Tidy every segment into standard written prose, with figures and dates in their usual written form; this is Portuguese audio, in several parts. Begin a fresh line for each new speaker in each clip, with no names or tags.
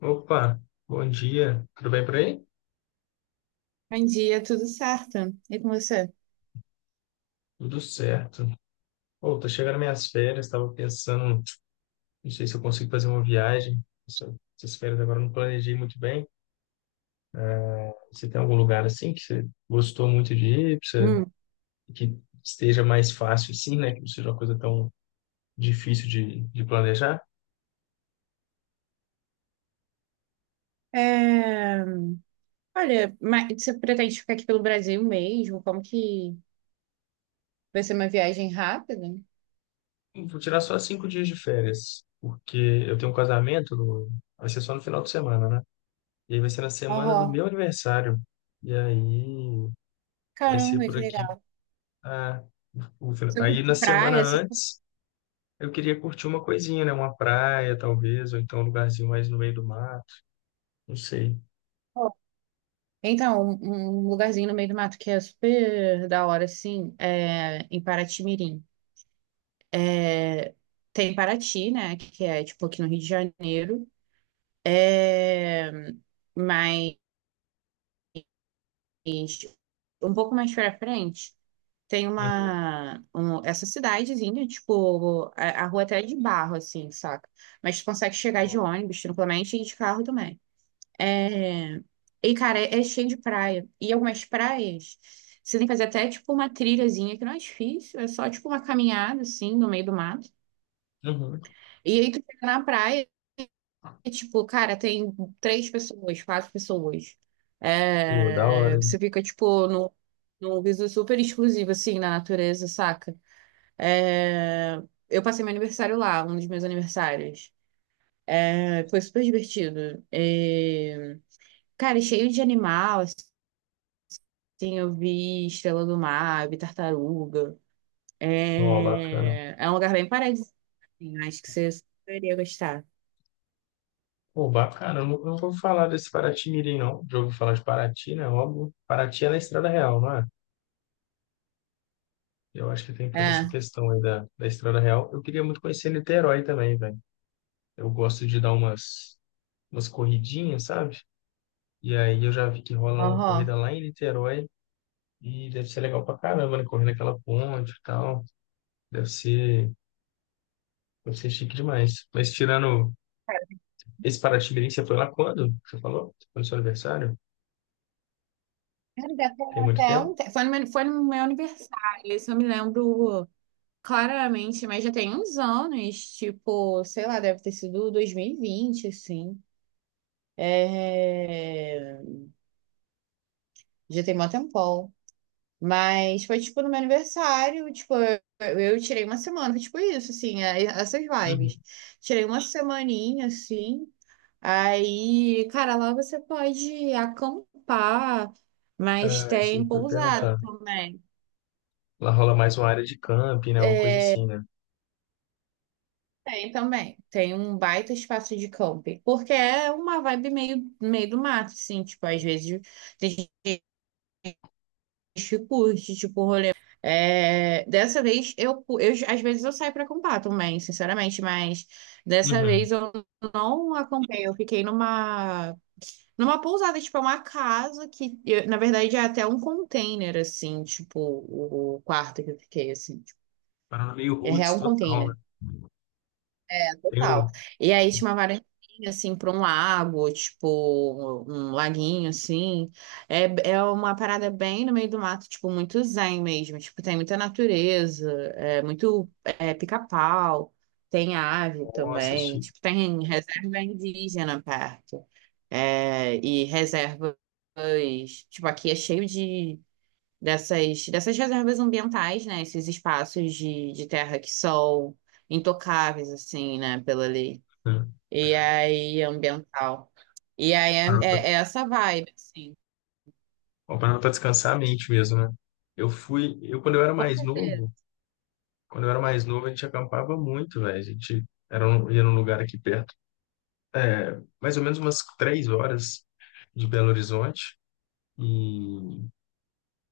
Opa, bom dia. Tudo bem por aí?
Bom dia, tudo certo? E com você?
Tudo certo. Pô, tô chegando minhas férias, tava pensando, não sei se eu consigo fazer uma viagem. Essas férias agora eu não planejei muito bem. Você tem algum lugar assim que você gostou muito de ir, que você-
Hum.
que esteja mais fácil assim, né? Que não seja uma coisa tão difícil de planejar?
É, olha, mas você pretende ficar aqui pelo Brasil mesmo? Como que vai ser uma viagem rápida?
Vou tirar só 5 dias de férias, porque eu tenho um casamento, no- vai ser só no final de semana, né? E aí vai ser na semana do
Aham.
meu aniversário. E aí vai ser
Caramba,
por
que
aqui.
legal.
Ah, ufa.
Você
Aí
curte
na semana
praia, assim,
antes, eu queria curtir uma coisinha, né? Uma praia, talvez, ou então um lugarzinho mais no meio do mar, não sei.
pô. Então, um lugarzinho no meio do mato que é super da hora, assim, é em Paraty-Mirim. É, tem Paraty, né, que é, tipo, aqui no Rio de Janeiro. É... Mas um pouco mais pra frente. Tem
Uhum.
essa cidadezinha, tipo, a rua até é de barro, assim, saca? Mas tu consegue chegar de ônibus tranquilamente e de carro também. É... E, cara, é cheio de praia. E algumas praias, você tem que fazer até, tipo, uma trilhazinha, que não é difícil, é só, tipo, uma caminhada, assim, no meio do mato.
Uhum.
E aí tu chega na praia e, tipo, cara, tem três pessoas, quatro pessoas.
Pô, da hora,
É...
hein?
Você fica, tipo, num viso super exclusivo, assim, na natureza, saca? É, eu passei meu aniversário lá, um dos meus aniversários. É, foi super divertido. É, cara, e cheio de animal, assim, eu vi estrela do mar, eu vi tartaruga.
Ó, bacana.
É, é um lugar bem paradisíaco, assim, acho que você super iria gostar.
Pô, bacana. Eu não vou falar desse Paraty-Mirim, não. Já ouvi falar de Paraty, né? Óbvio. Paraty é na Estrada Real, não é? Eu acho que tem toda essa
É,
questão aí da, da Estrada Real. Eu queria muito conhecer Niterói também, velho. Eu gosto de dar umas, umas corridinhas, sabe? E aí eu já vi que rola uma corrida
aham.
lá em Niterói. E deve ser legal pra caramba, né? Correndo aquela ponte e tal. Deve ser, deve ser chique demais. Mas tirando esse Paraty-Mirim, você foi lá quando? Você falou? Foi no seu aniversário?
Cara, já
Tem
tem
muito
até
tempo?
foi no meu aniversário, isso eu me lembro claramente, mas já tem uns anos, tipo, sei lá, deve ter sido 2020 assim. É... Já tem mó tempão. Mas foi, tipo, no meu aniversário, tipo, eu tirei uma semana, tipo, isso, assim, essas vibes.
Uhum.
Tirei uma semaninha, assim, aí, cara, lá você pode acampar, mas
Ah, isso aí
tem
que eu ia
pousada
perguntar.
também.
Lá rola mais uma área de camping, né? Uma coisa
É,
assim, né?
tem também, tem um baita espaço de camping, porque é uma vibe meio do mato, assim, tipo, às vezes tem gente que curte, tipo, é, dessa vez eu às vezes eu saio para comprar também, sinceramente, mas dessa
Uhum.
vez eu não acompanhei, eu fiquei numa pousada, tipo, é uma casa na verdade é até um container assim, tipo, o quarto que eu fiquei assim, tipo,
Parada meio
é
roots
real um
total, né?
container
Tem um...
total. E aí tinha uma varandinha, assim, para um lago, tipo, um laguinho, assim. É, é uma parada bem no meio do mato, tipo, muito zen mesmo. Tipo, tem muita natureza, é muito é, pica-pau, tem ave
Nossa,
também.
chique.
Tipo, tem reserva indígena perto. É, e reservas, tipo, aqui é cheio de dessas reservas ambientais, né? Esses espaços de terra que são intocáveis, assim, né? Pela lei.
Uhum.
E aí, ambiental. E aí, é,
Parada pra
é- é essa vibe, assim.
Uma parada pra descansar a mente mesmo, né? Eu fui... Eu, quando eu era
Com
mais novo...
certeza.
Quando eu era mais novo, a gente acampava muito, velho. A gente era um, ia num lugar aqui perto, é, mais ou menos umas 3 horas de Belo Horizonte. E,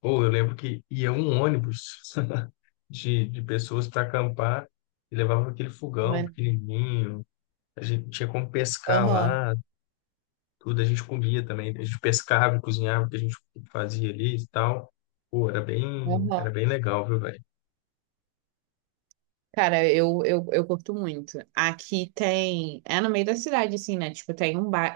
pô, eu lembro que ia um ônibus de pessoas para acampar e levava aquele fogão
Né?
pequenininho. A gente tinha como pescar
Aham,
lá, tudo a gente comia também. A gente pescava e cozinhava o que a gente fazia ali e tal. Pô, era
aham.
bem legal, viu, velho?
Cara, eu curto muito. Aqui tem... É no meio da cidade, assim, né? Tipo, tem um bairro...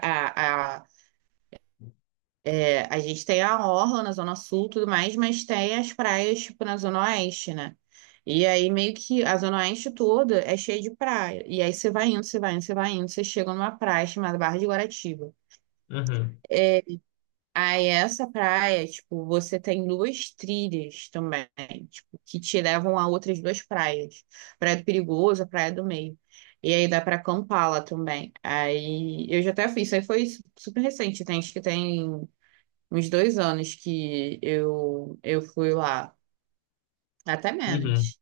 É, a gente tem a orla na Zona Sul e tudo mais, mas tem as praias, tipo, na Zona Oeste, né? E aí, meio que a Zona Oeste toda é cheia de praia. E aí, você vai indo, você vai indo, você vai indo, você chega numa praia chamada Barra de Guaratiba.
Uhum,
É, aí, essa praia, tipo, você tem duas trilhas também, tipo, que te levam a outras duas praias. Praia do Perigoso, a Praia do Meio. E aí, dá pra acampar lá também. Aí, eu já até fiz, isso aí foi super recente, tem, acho que tem uns 2 anos que eu fui lá, até
uhum.
menos.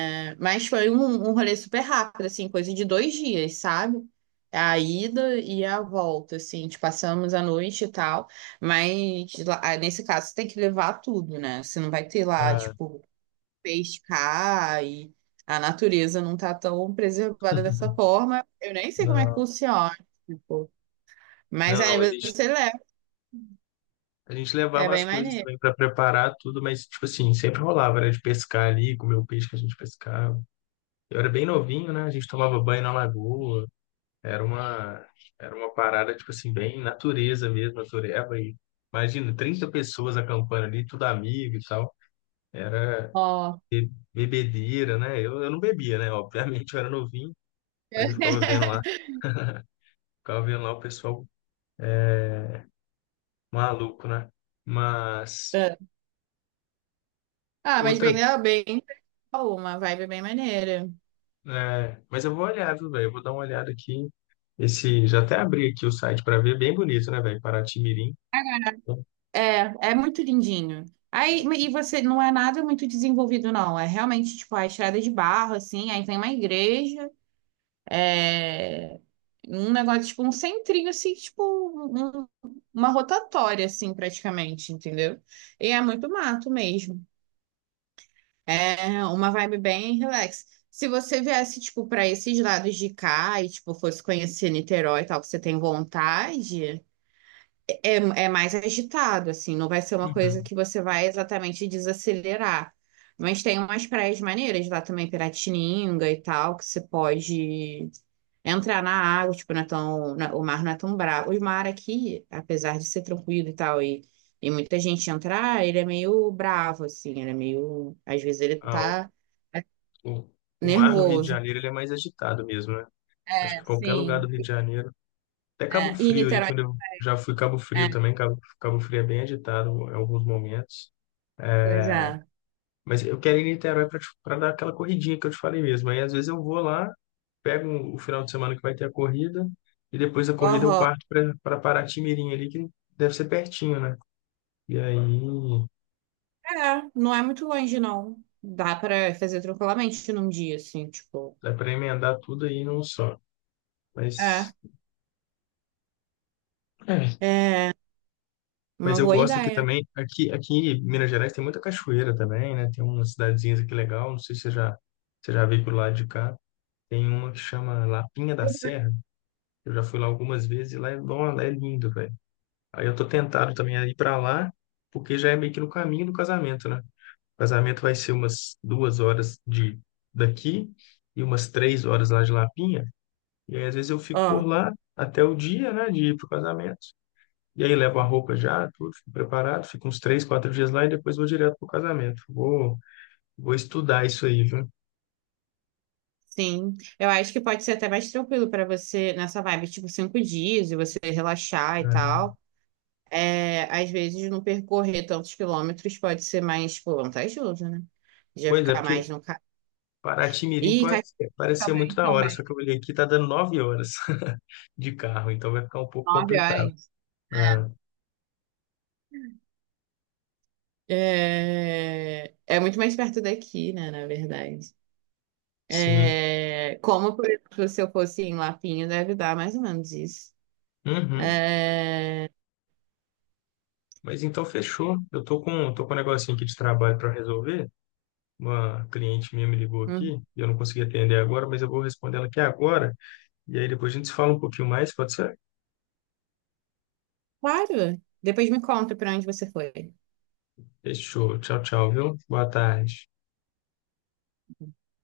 É, mas foi um rolê super rápido, assim, coisa de 2 dias, sabe? A ida e a volta, assim, te passamos a noite e tal, mas ah, nesse caso você tem que levar tudo, né? Você não vai ter lá,
Ah,
tipo, pescar e a natureza não tá tão preservada dessa forma. Eu nem sei como é que
não.
funciona, tipo, mas
Não, não,
aí
mas a gente.
você leva,
A gente
é
levava as
bem
coisas
maneiro.
também para preparar tudo, mas, tipo assim, sempre rolava, era de pescar ali, comer o peixe que a gente pescava. Eu era bem novinho, né? A gente tomava banho na lagoa. Era uma, era uma parada, tipo assim, bem natureza mesmo, natureba. E, imagina, 30 pessoas acampando ali, tudo amigo e tal. Era
Ó.
bebedeira, né? Eu não bebia, né? Obviamente, eu era novinho, mas eu ficava vendo lá o pessoal maluco, né? Mas
Ah, mas
outra.
bem, né, bem, uma vibe bem maneira.
É, mas eu vou olhar, viu, velho? Eu vou dar uma olhada aqui. Esse, já até abri aqui o site para ver, é bem bonito, né, velho? Paraty-Mirim.
É, é muito lindinho. Aí, e você não é nada muito desenvolvido, não. É realmente tipo a estrada de barro, assim. Aí tem uma igreja, é um negócio tipo um centrinho, assim, tipo uma rotatória, assim, praticamente, entendeu? E é muito mato mesmo. É uma vibe bem relax. Se você viesse, tipo, para esses lados de cá e, tipo, fosse conhecer Niterói e tal, que você tem vontade. É, é mais agitado, assim, não vai ser uma coisa
Uhum.
que você vai exatamente desacelerar. Mas tem umas praias maneiras lá também, Piratininga e tal, que você pode entrar na água, tipo, não é tão, o mar não é tão bravo. O mar aqui, apesar de ser tranquilo e tal, e muita gente entrar, ele é meio bravo, assim, ele é meio. Às vezes ele
Ah,
tá
o, o mar no Rio de
nervoso.
Janeiro ele é mais agitado mesmo, né? Acho
É,
que qualquer lugar do
sim.
Rio de Janeiro. Até
É,
Cabo
e
Frio ali,
Niterói.
quando eu já fui Cabo Frio
É,
também, Cabo Frio é bem agitado em alguns momentos.
pois é.
Mas eu quero ir em Niterói para dar aquela corridinha que eu te falei mesmo. Aí às vezes eu vou lá, pego o final de semana que vai ter a corrida, e depois da corrida eu parto para Paraty-Mirim ali, que deve ser pertinho, né? E aí
É, não é muito longe, não. Dá pra fazer tranquilamente num dia, assim, tipo.
dá para emendar tudo aí num só.
É,
Mas, é.
é
Mas
uma
eu
boa
gosto aqui
ideia.
também. Aqui, aqui em Minas Gerais tem muita cachoeira também, né? Tem umas cidadezinhas aqui legal. Não sei se você já, você já veio pro lado de cá. Tem uma que chama Lapinha da Serra. Eu já fui lá algumas vezes e lá é, bom, lá é lindo, velho. Aí eu tô tentado também a ir para lá, porque já é meio que no caminho do casamento, né? O casamento vai ser umas 2 horas de daqui e umas 3 horas lá de Lapinha. E aí, às vezes, eu fico
Ó,
por lá até o dia, né, de ir pro casamento. E aí, levo a roupa já, tudo, fico preparado, fico uns 3, 4 dias lá e depois vou direto pro casamento. Vou estudar isso aí, viu?
sim. Eu acho que pode ser até mais tranquilo pra você nessa vibe, tipo, 5 dias e você relaxar e
É.
tal. É, às vezes, não percorrer tantos quilômetros pode ser mais, tipo, vantajoso, né? Já
Pois é,
ficar
porque
mais no carro.
Paraty-Mirim
Ih,
pode
Caxias
ser- parece ser muito
também,
da hora, só
também.
que eu olhei aqui, tá dando 9 horas de carro, então vai ficar um pouco
Nove
complicado.
horas.
Ah,
É, é muito mais perto daqui, né, na verdade.
sim.
É, como, por exemplo, se eu fosse em Lapinho, deve dar mais ou menos isso.
Uhum.
É,
Mas então fechou. Eu tô com um negocinho aqui de trabalho para resolver. Uma cliente minha me ligou
uhum.
aqui e eu não consegui atender agora, mas eu vou responder ela aqui agora. E aí depois a gente se fala um pouquinho mais, pode ser?
Claro. Depois me conta para onde você foi.
Fechou. Tchau, tchau, viu? Boa tarde.